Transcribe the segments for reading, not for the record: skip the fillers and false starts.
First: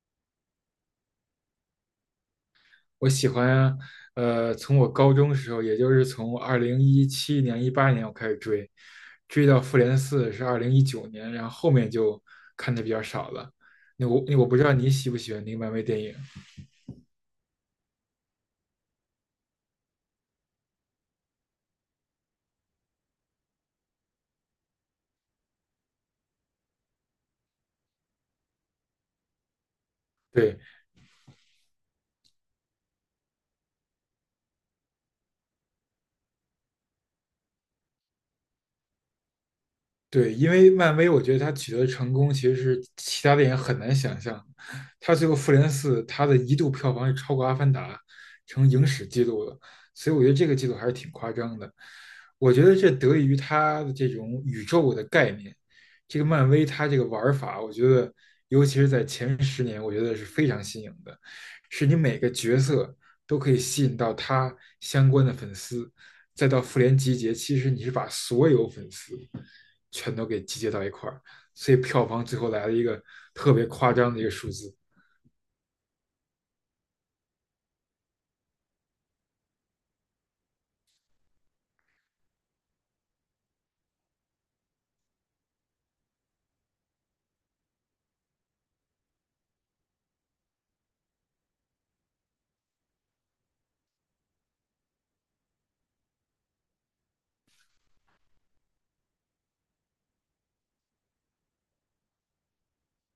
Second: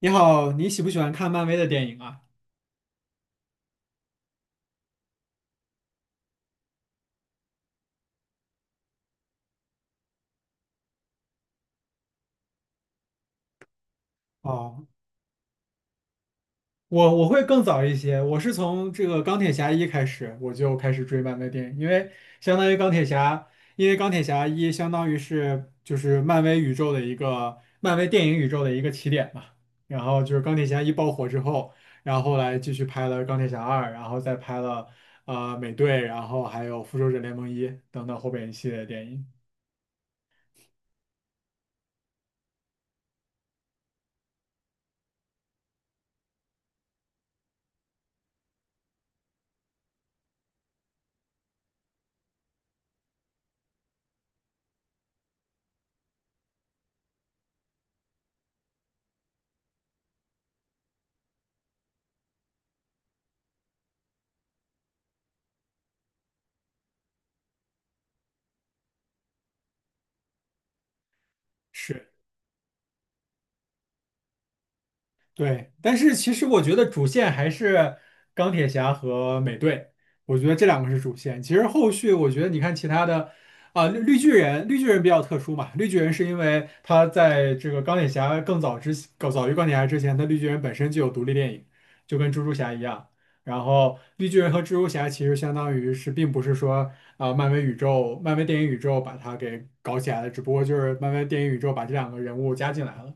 你好，你喜不喜欢看漫威的电影啊？我喜欢，从我高中时候，也就是从二零一七年、一八年我开始追，追到复联四是2019年，然后后面就看的比较少了。那我不知道哦，你喜不喜欢那个漫威电影？我会更早一些，我是从这个钢铁侠一开始，我就开始追漫威电影，因为相当于钢铁侠，因为钢铁侠一相当于是就是漫威宇宙的一个漫威电影宇宙的一个起点嘛。然后就是钢对，铁侠一爆火之后，然后后来继续拍了钢铁侠二，然后再拍了美队，然后还有复仇者联盟一等等后边一系列电影。对，因为漫威，我觉得它取得的成功其实是其他电影很难想象的。他最后《复联四》，它的一度票房是超过《阿凡达》，成影史记录了，所以我觉得这个记录还是挺夸张的。我觉得这得益于它的这种宇宙的概念，这个漫威它这个玩儿法，我觉得尤其是在前十年，我觉得是非常新颖的，是你每个角色都可以吸引到他相关的粉丝，再到复联集结，其实你是把所有粉丝。全都给集结到一块儿，所以票是。房最后来了一个特别夸张的一个数字。对，但是其实我觉得主线还是钢铁侠和美队，我觉得这两个是主线。其实后续我觉得你看其他的，啊、绿巨人，绿巨人比较特殊嘛，绿巨人是因为他在这个钢铁侠更早于钢铁侠之前，他绿巨人本身就有独立电影，就跟蜘蛛侠一样。然后绿巨人和蜘蛛侠其实相当于是，并不是说啊、漫威宇宙、漫威电影宇宙把它给搞起来的，只不过就是漫威电影宇宙把这两个人物加进来了。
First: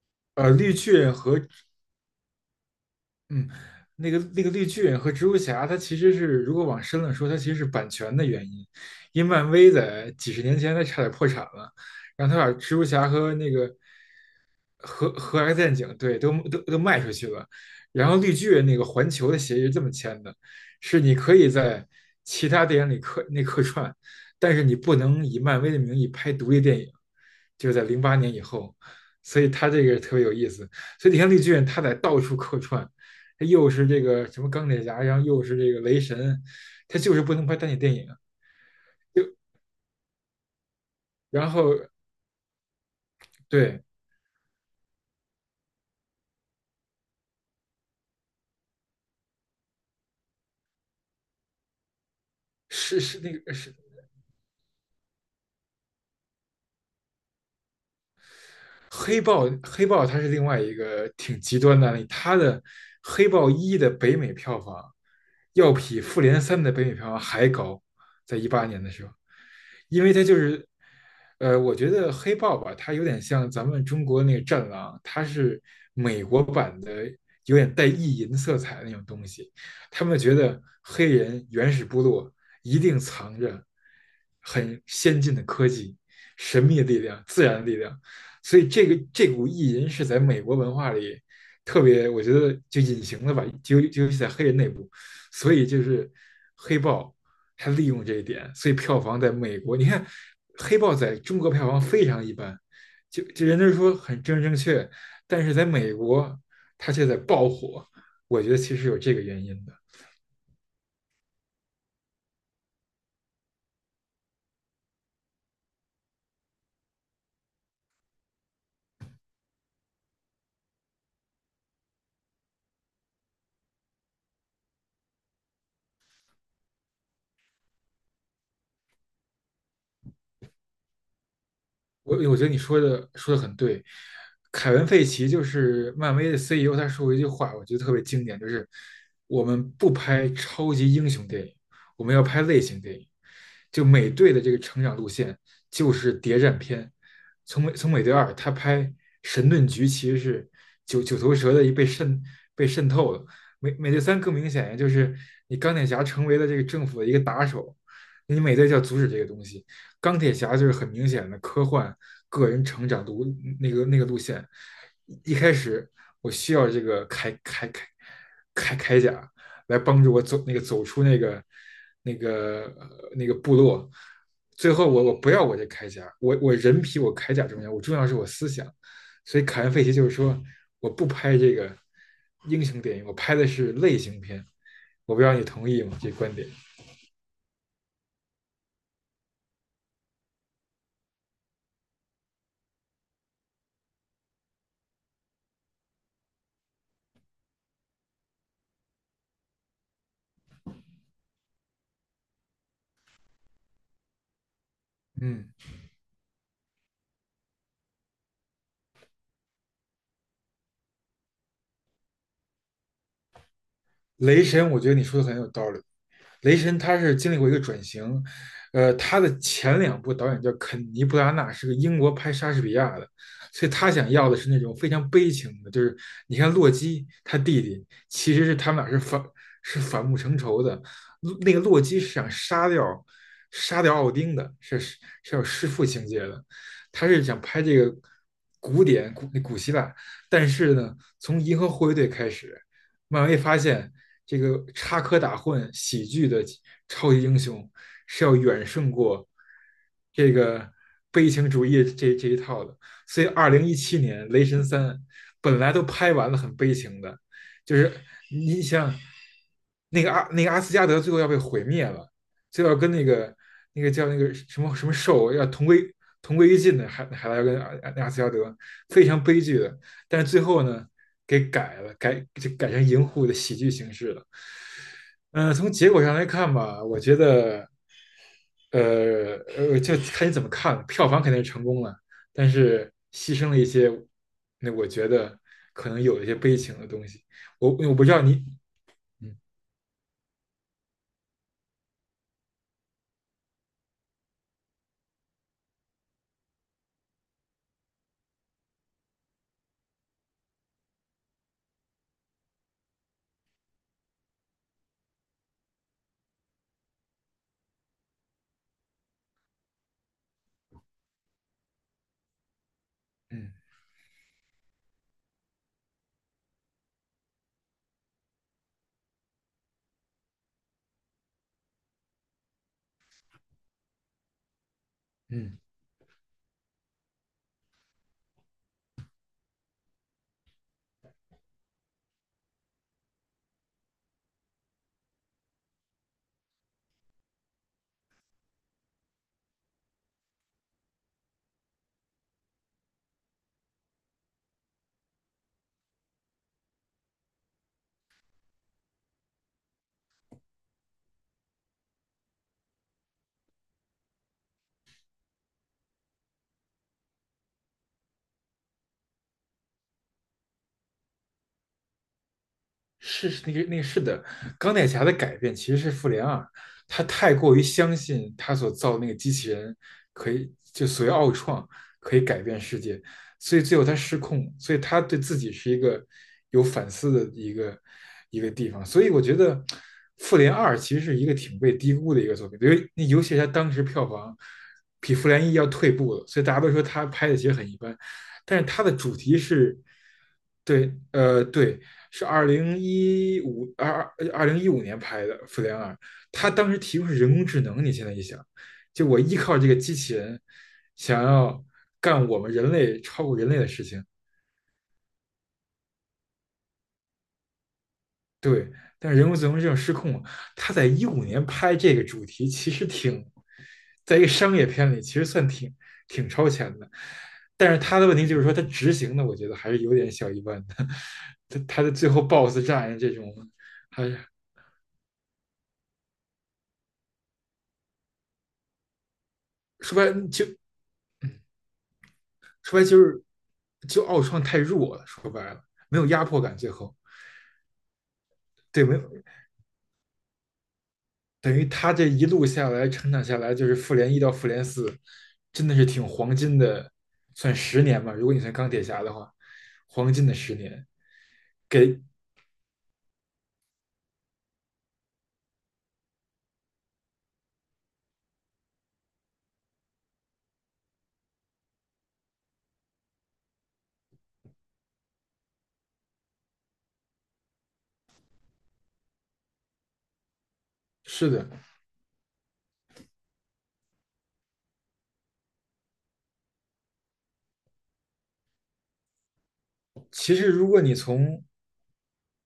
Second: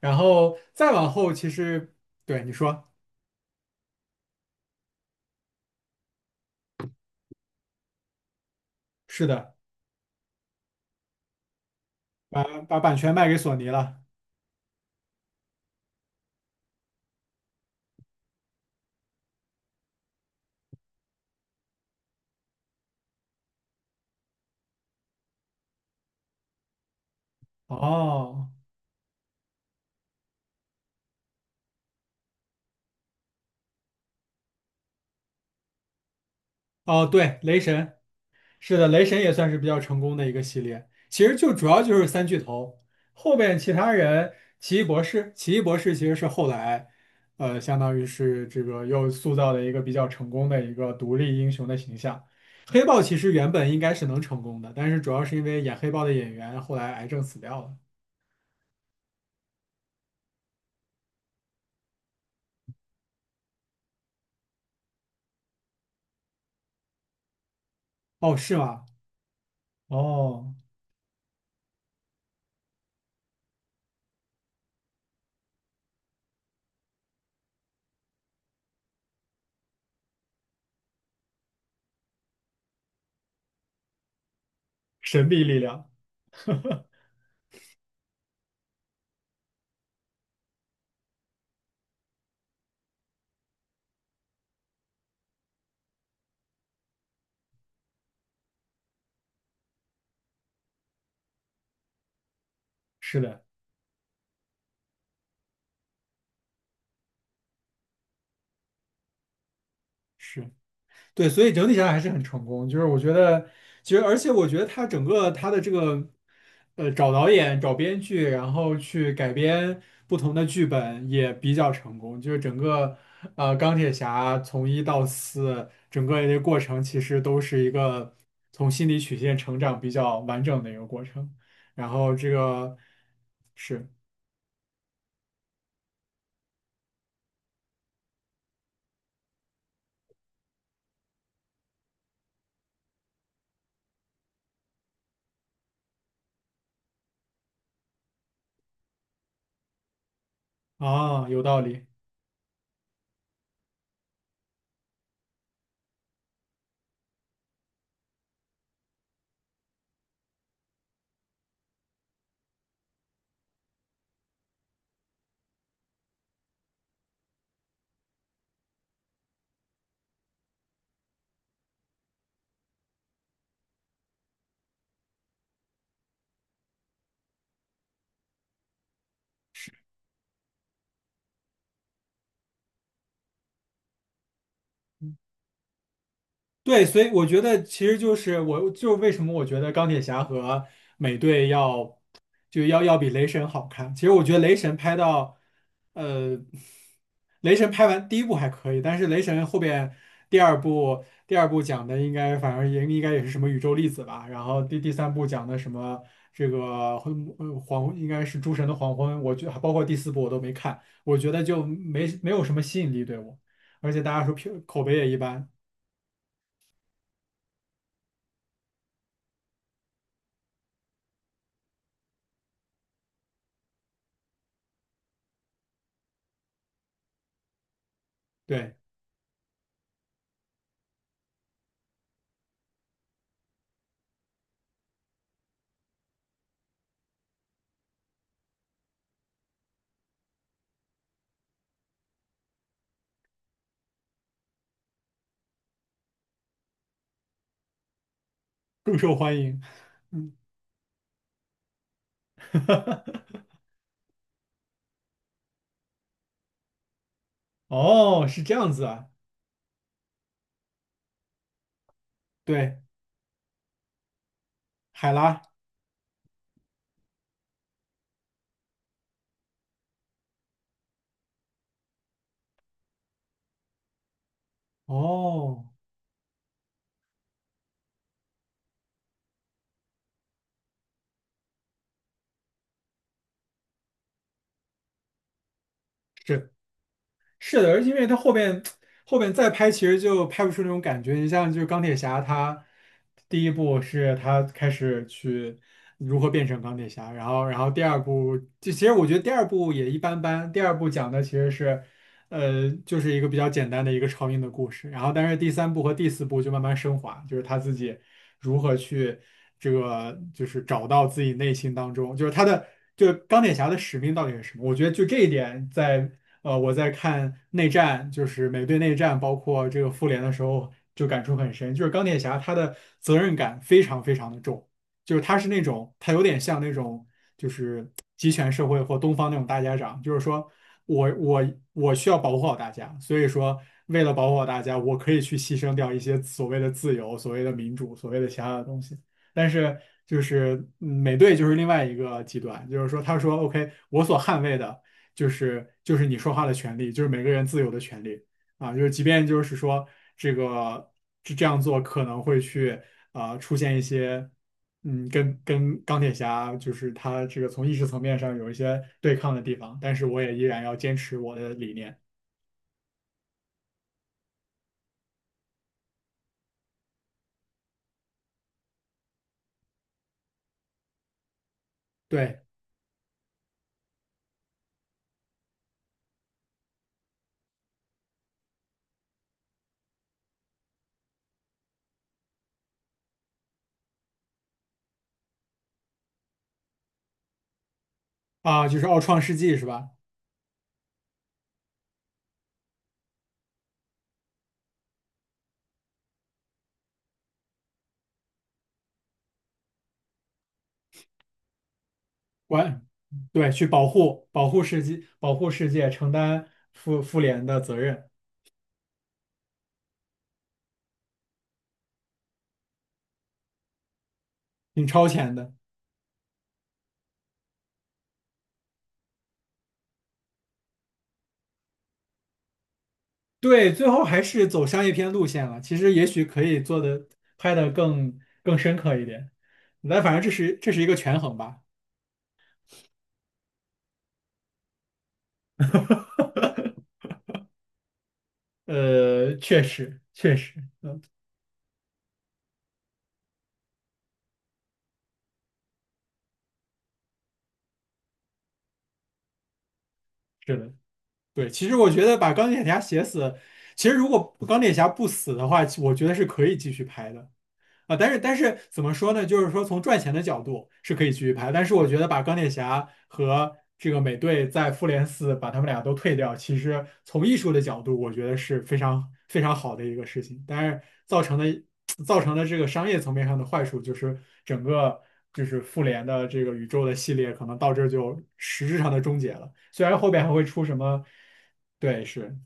然呃，后绿再巨往人后，和其实对你说嗯，那个绿巨人和蜘蛛侠，它其实是如果往深了说，它其实是版权的原因，因是为漫的，威在几十年前它差点破产了，然后他把把蜘把蛛版侠权卖和给那索尼个了。和 X 战警，对，都卖出去了，然后绿巨人那个环球的协议是这么签的，是你可以在其他电影里客串，但是你不能以漫威的名义拍独立电影，就是在2008年以哦后，所以他这个特别有意思，所以你看绿巨人他在到处客串，他又是这个什么钢铁侠，然后又是这个雷神，他哦，就是不对，能拍雷单体电神影，是的，雷神也就算是比较成功的一个系列。其实然就主后要就是三巨头，后边其对。他人，奇异博士，奇异博士其实是后来，相当于是这个又塑造了一个比较成功的一个独立英雄的形象。黑是豹其是实那原个本是应该是能成功的，但是主要是因为演黑豹的演员后来癌症死掉了。黑豹它是另外一个挺极端的案例，黑豹一的北美票房要比复联三的北美票房还高，哦，在一是八年吗？的时候，因为他就哦，是，我觉得黑豹吧，它有点像咱们中国那个战狼，它是美国版的，有点带意淫色彩的那种东西。他们觉得黑人原始部落一定藏着很先神进的秘力科量，技、神秘的力量、自然的力量，所以这股意淫是在美国文化里特别，我觉得就隐形了吧，就尤其在黑人内部，所以就是黑豹。他利用这一点，所以票房在美国，你看《黑豹》在中国票房非常一般，是就的，就人家说很正确，但是在美国它却在爆火，我觉得其实有这个原因的。是对，所以整体上还是很成功。就是我觉得，其实而且我觉得他整个他的这个，找导演、找编剧，然后去改编不同的剧本也比较成功。就是整个钢铁侠从一到四整个的过程，其实都是一个从心理曲线成长比较完整的一个过程。然后我这我觉得你个说的很对，是凯文·费奇就是漫威的 CEO，他说过一句话，我觉得特别经典，就是我们不拍超级英雄电影，我们要拍类型电影。就美队的这个成长路线就是谍战片，从美队二他拍神盾局其实是九九啊，头有蛇道的一被理。渗被渗透了，美队三更明显，呀，就是你钢铁侠成为了这个政府的一个打手，你美队就要阻止这个东西。钢铁侠就是很明显的科幻个人成长路那个那个路线。一开始我需要这个铠甲来帮助我走出那个部落。最后我不要我这铠甲，我人比我铠甲重要，我重要是我思想。所以凯恩·费奇就是说，我不拍这个英雄电影，我拍的是类型片。我不知道你同意吗？这观点。对，所以我觉得其实就是我就是为什么我觉得钢铁侠和美队要就要要比雷神好看。其实我觉得雷神拍到，呃，雷神拍完第一部还可以，但是雷神后边第二部讲的应该反正也应该也是什么宇宙粒子吧，然后第三部讲嗯，的什么这个应该是诸神的黄昏，我觉得包括第四部我都没看，我觉得就没有什么吸引力对我，而且大家说雷票神，我口觉得碑你也一说的很有般，道理。雷神他是经历过一个转型，他的前两部导演叫肯尼·布拉纳，是个英国拍莎士比亚的，所以他想要的是那种非常悲情的，就是你看洛基他弟弟其实是他对。们俩是反目成仇的，那个洛基是想杀掉奥丁的，是有弑父情节的，他是想拍这个古典古希腊，但是呢，从银河护卫队开始。漫威发现这个插科打诨、喜剧的超级英雄是要远 胜更受过欢迎。嗯，这个悲情主义这一套的。所以，二 零一七年《雷神三》本来都拍完了，很悲情的，就是哦，是这你样子想啊，那个阿那个阿斯加德最后要被毁灭了，就要对，跟那个叫那个什么什么海兽拉，要同归于尽的，还来跟阿斯加德，非常悲剧的。但是最后呢，给改了，改就改成银护的喜剧形式了。哦，从结果上来看吧，我觉得，就看你怎么看，票房肯定是成功了，但是牺牲了一些，那我觉得可能有一些是。悲情的东西。是的，我而且因我不为知他道后你，边后边嗯再拍，其实就拍不出那种感觉。你像就是钢铁侠，他第一部是他开始去如何变成钢铁侠，然后第二部，就其实我觉得第二部也一般般。第二部讲的其实是，就是一个比较简单的一个超英的故事。然后但是第三部和第四部就慢慢升华，就是他自己如何去这个就是找到自己内心当中，就是他的。就钢嗯铁侠的使命到底是什么？我觉得就这一点，我在看内战，就是美队内战，包括这个复联的时候，就感触很深。就是钢铁侠他的责任感非常非常的重，就是他是嗯。那种他有点像那种就是集权社会或东方那种大家长，就是说我需要保护好大家，所以说为了保护好大家，我可以去牺牲掉一些所谓的自由、所谓的民主、所谓的其他的东西。但是就是美队就是另外一个极端，就是说他说 OK,我所捍卫的。就是你说话的权利，就是每个人自由的权利啊，就是即便就是说这个这样做可能会去出现一些跟钢铁侠就是他这个从意识层面上有一些对抗的地方，但是我也依然要坚持我的理念。是的，钢铁侠的改变其实是复联二，他太过于相信他所造的那个机器人可以就所谓奥创可以对改变世界，所以最后他失控，所以他对自己是一个有反思的一个地方，所以我觉得复联二其实是一个挺被低估的一个作品，因为那尤其是他当时票房比复联一要退步了，所以大家都说他拍的其实很一般，但是啊，就他是的奥主创世题纪是是。吧？对，对，是2015年拍的《复联二》，他当时提供是人工智能。你现在一想，就我依靠这个机器人，想要干我们人我类超过人对类去的事保情，护保护世界保护世界，承担复联的责任，对。但是人工智能这种失控他在一五年拍这个主题，其实挺，在一个商业挺片里，超其实前算的。挺超前的。但是他的问题就是说，他执行的，我觉得还是有点小一般的。他的最后 BOSS 战这种，对，最后还是还是走商业片路线了。其实也许可以做的拍的更深刻一点，说但白反正了这就是这是一个权衡吧。说白就是就奥创太弱了，说白了没有压迫感，最后对，没有，确实确实等于他这一路下来成长下来，就是复联一到复联四，真的是挺黄金的，算十年吧，如果你算钢铁侠的话，黄金的十是的，年。对。其实我给觉得把钢铁侠写死，其实如果钢铁侠不死的话，我觉得是可以继续拍的。啊，但是怎么说呢？就是说从赚钱的角度是可以继续拍，但是我觉得把钢铁侠和这个美队在复联四把他们俩都退掉，其实从艺术的角度，我觉得是非常非常好的一个事情。但是造是成的的。这个商业层面上的坏处，就是整个就是复联的这个宇宙的系列可能到这儿就实质上的终结了。虽然后边还其会实出如什果你么，从对，是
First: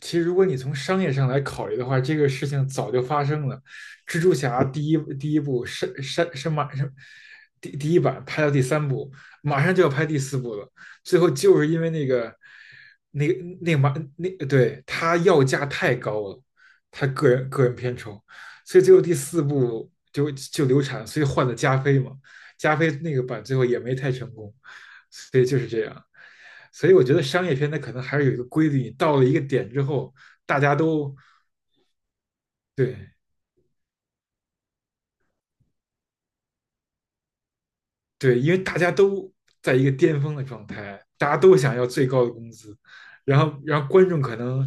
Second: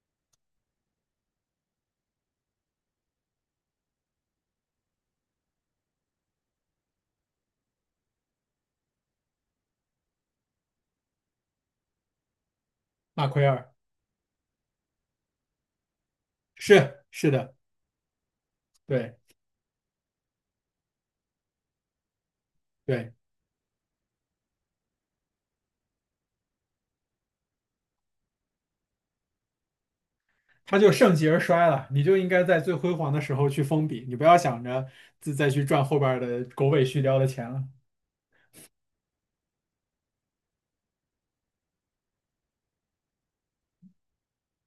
其实如果你从商业上来考虑的话，这个事情早就发生了。蜘蛛侠第一部是马上第一版拍到第三部，马上就要拍第四部了。最后就是因为那个马那个奎尔，那个对他要价太高了，是他个是人的，个人片酬，所以最后对第四部就流产，所以换了加菲嘛。加菲那对。个版最后也没太成功，所以就是这样。所以我觉得商业片它可能还是有一个规律，你到了一个点之后，大家他就盛都极而衰了。你就应该在最辉对，煌的时候去封笔，你不要想着再去赚后边儿的狗尾续貂的钱了。对，因为大家都在一个巅峰的状态，大家都想要最高的工资，然后观众可能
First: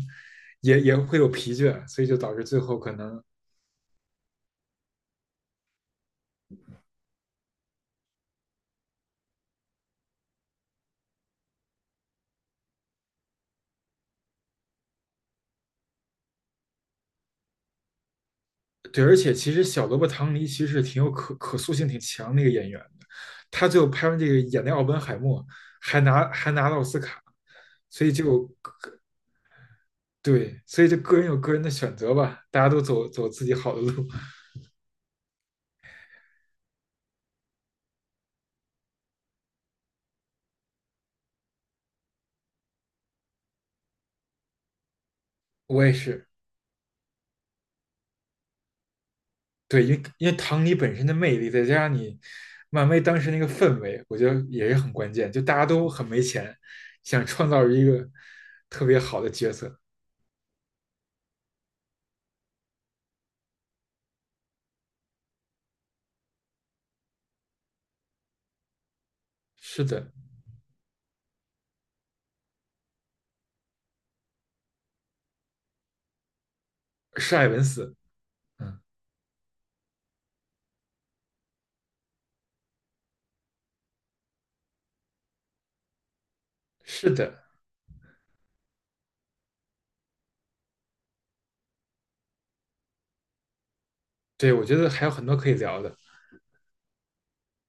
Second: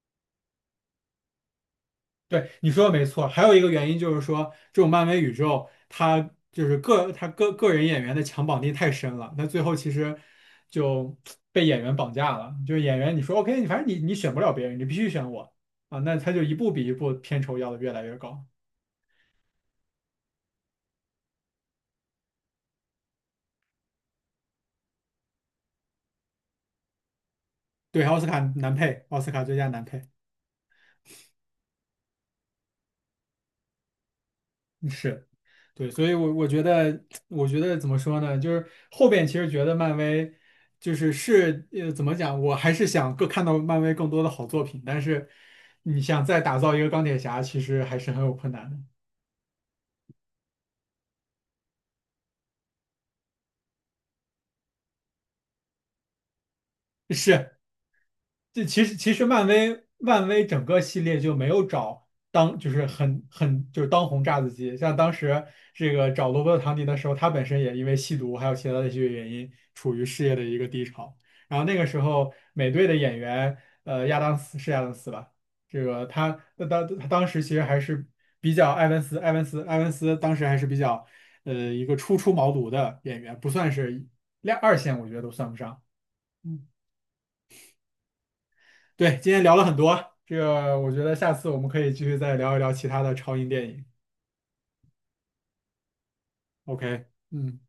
也会有疲倦，所以就导致对，最你后说的可没能错。还有一个原因就是说，这种漫威宇宙，它个人演员的强绑定太深了，那最后其实就被演员绑架了。就是演员，你说 OK,你反正你选不了别人，你必须选我啊，那他就一步比一步片酬要的越来越高。对，而且其实小萝卜唐尼其实挺有可塑性挺强的一个演员的，他最后拍完这个演的奥本海默还拿了奥斯卡，对，所以奥斯卡就男配，奥斯卡最佳男配。对，所以就个人有个人的选择吧，大家都走自己好的路。是，对，所以我觉得怎么说呢？就是后边其实觉得漫威就是怎么讲？我还是想更看到漫威更多的好作品，但是我也你想是，再打造一个钢铁侠，其实还是很有困难的。对，因为唐尼本身的魅力，再加上你漫威当时那个氛围，我觉得也是很关键。就大家都很没钱，想创是，造一个这其特实别其好实的漫角色。威漫威整个系列就没有找当就是很很就是当红炸子鸡，像当时这个找罗伯特唐尼的时候，他本身也因为吸毒还有其他的一些原因，是处于的，事业的一个低潮。然后那个时候美队的演员亚当斯是亚当斯吧，这个他当是时艾其实文还斯，是比较嗯，埃文斯当时还是比较一个初出茅庐的演员，不算是二线，我觉得都算不上。嗯。是的，对，今天聊了很多，这个我觉得下次我们可以继续再聊一聊其他的超英电影。对，我觉得还有很多可以聊的。OK,嗯。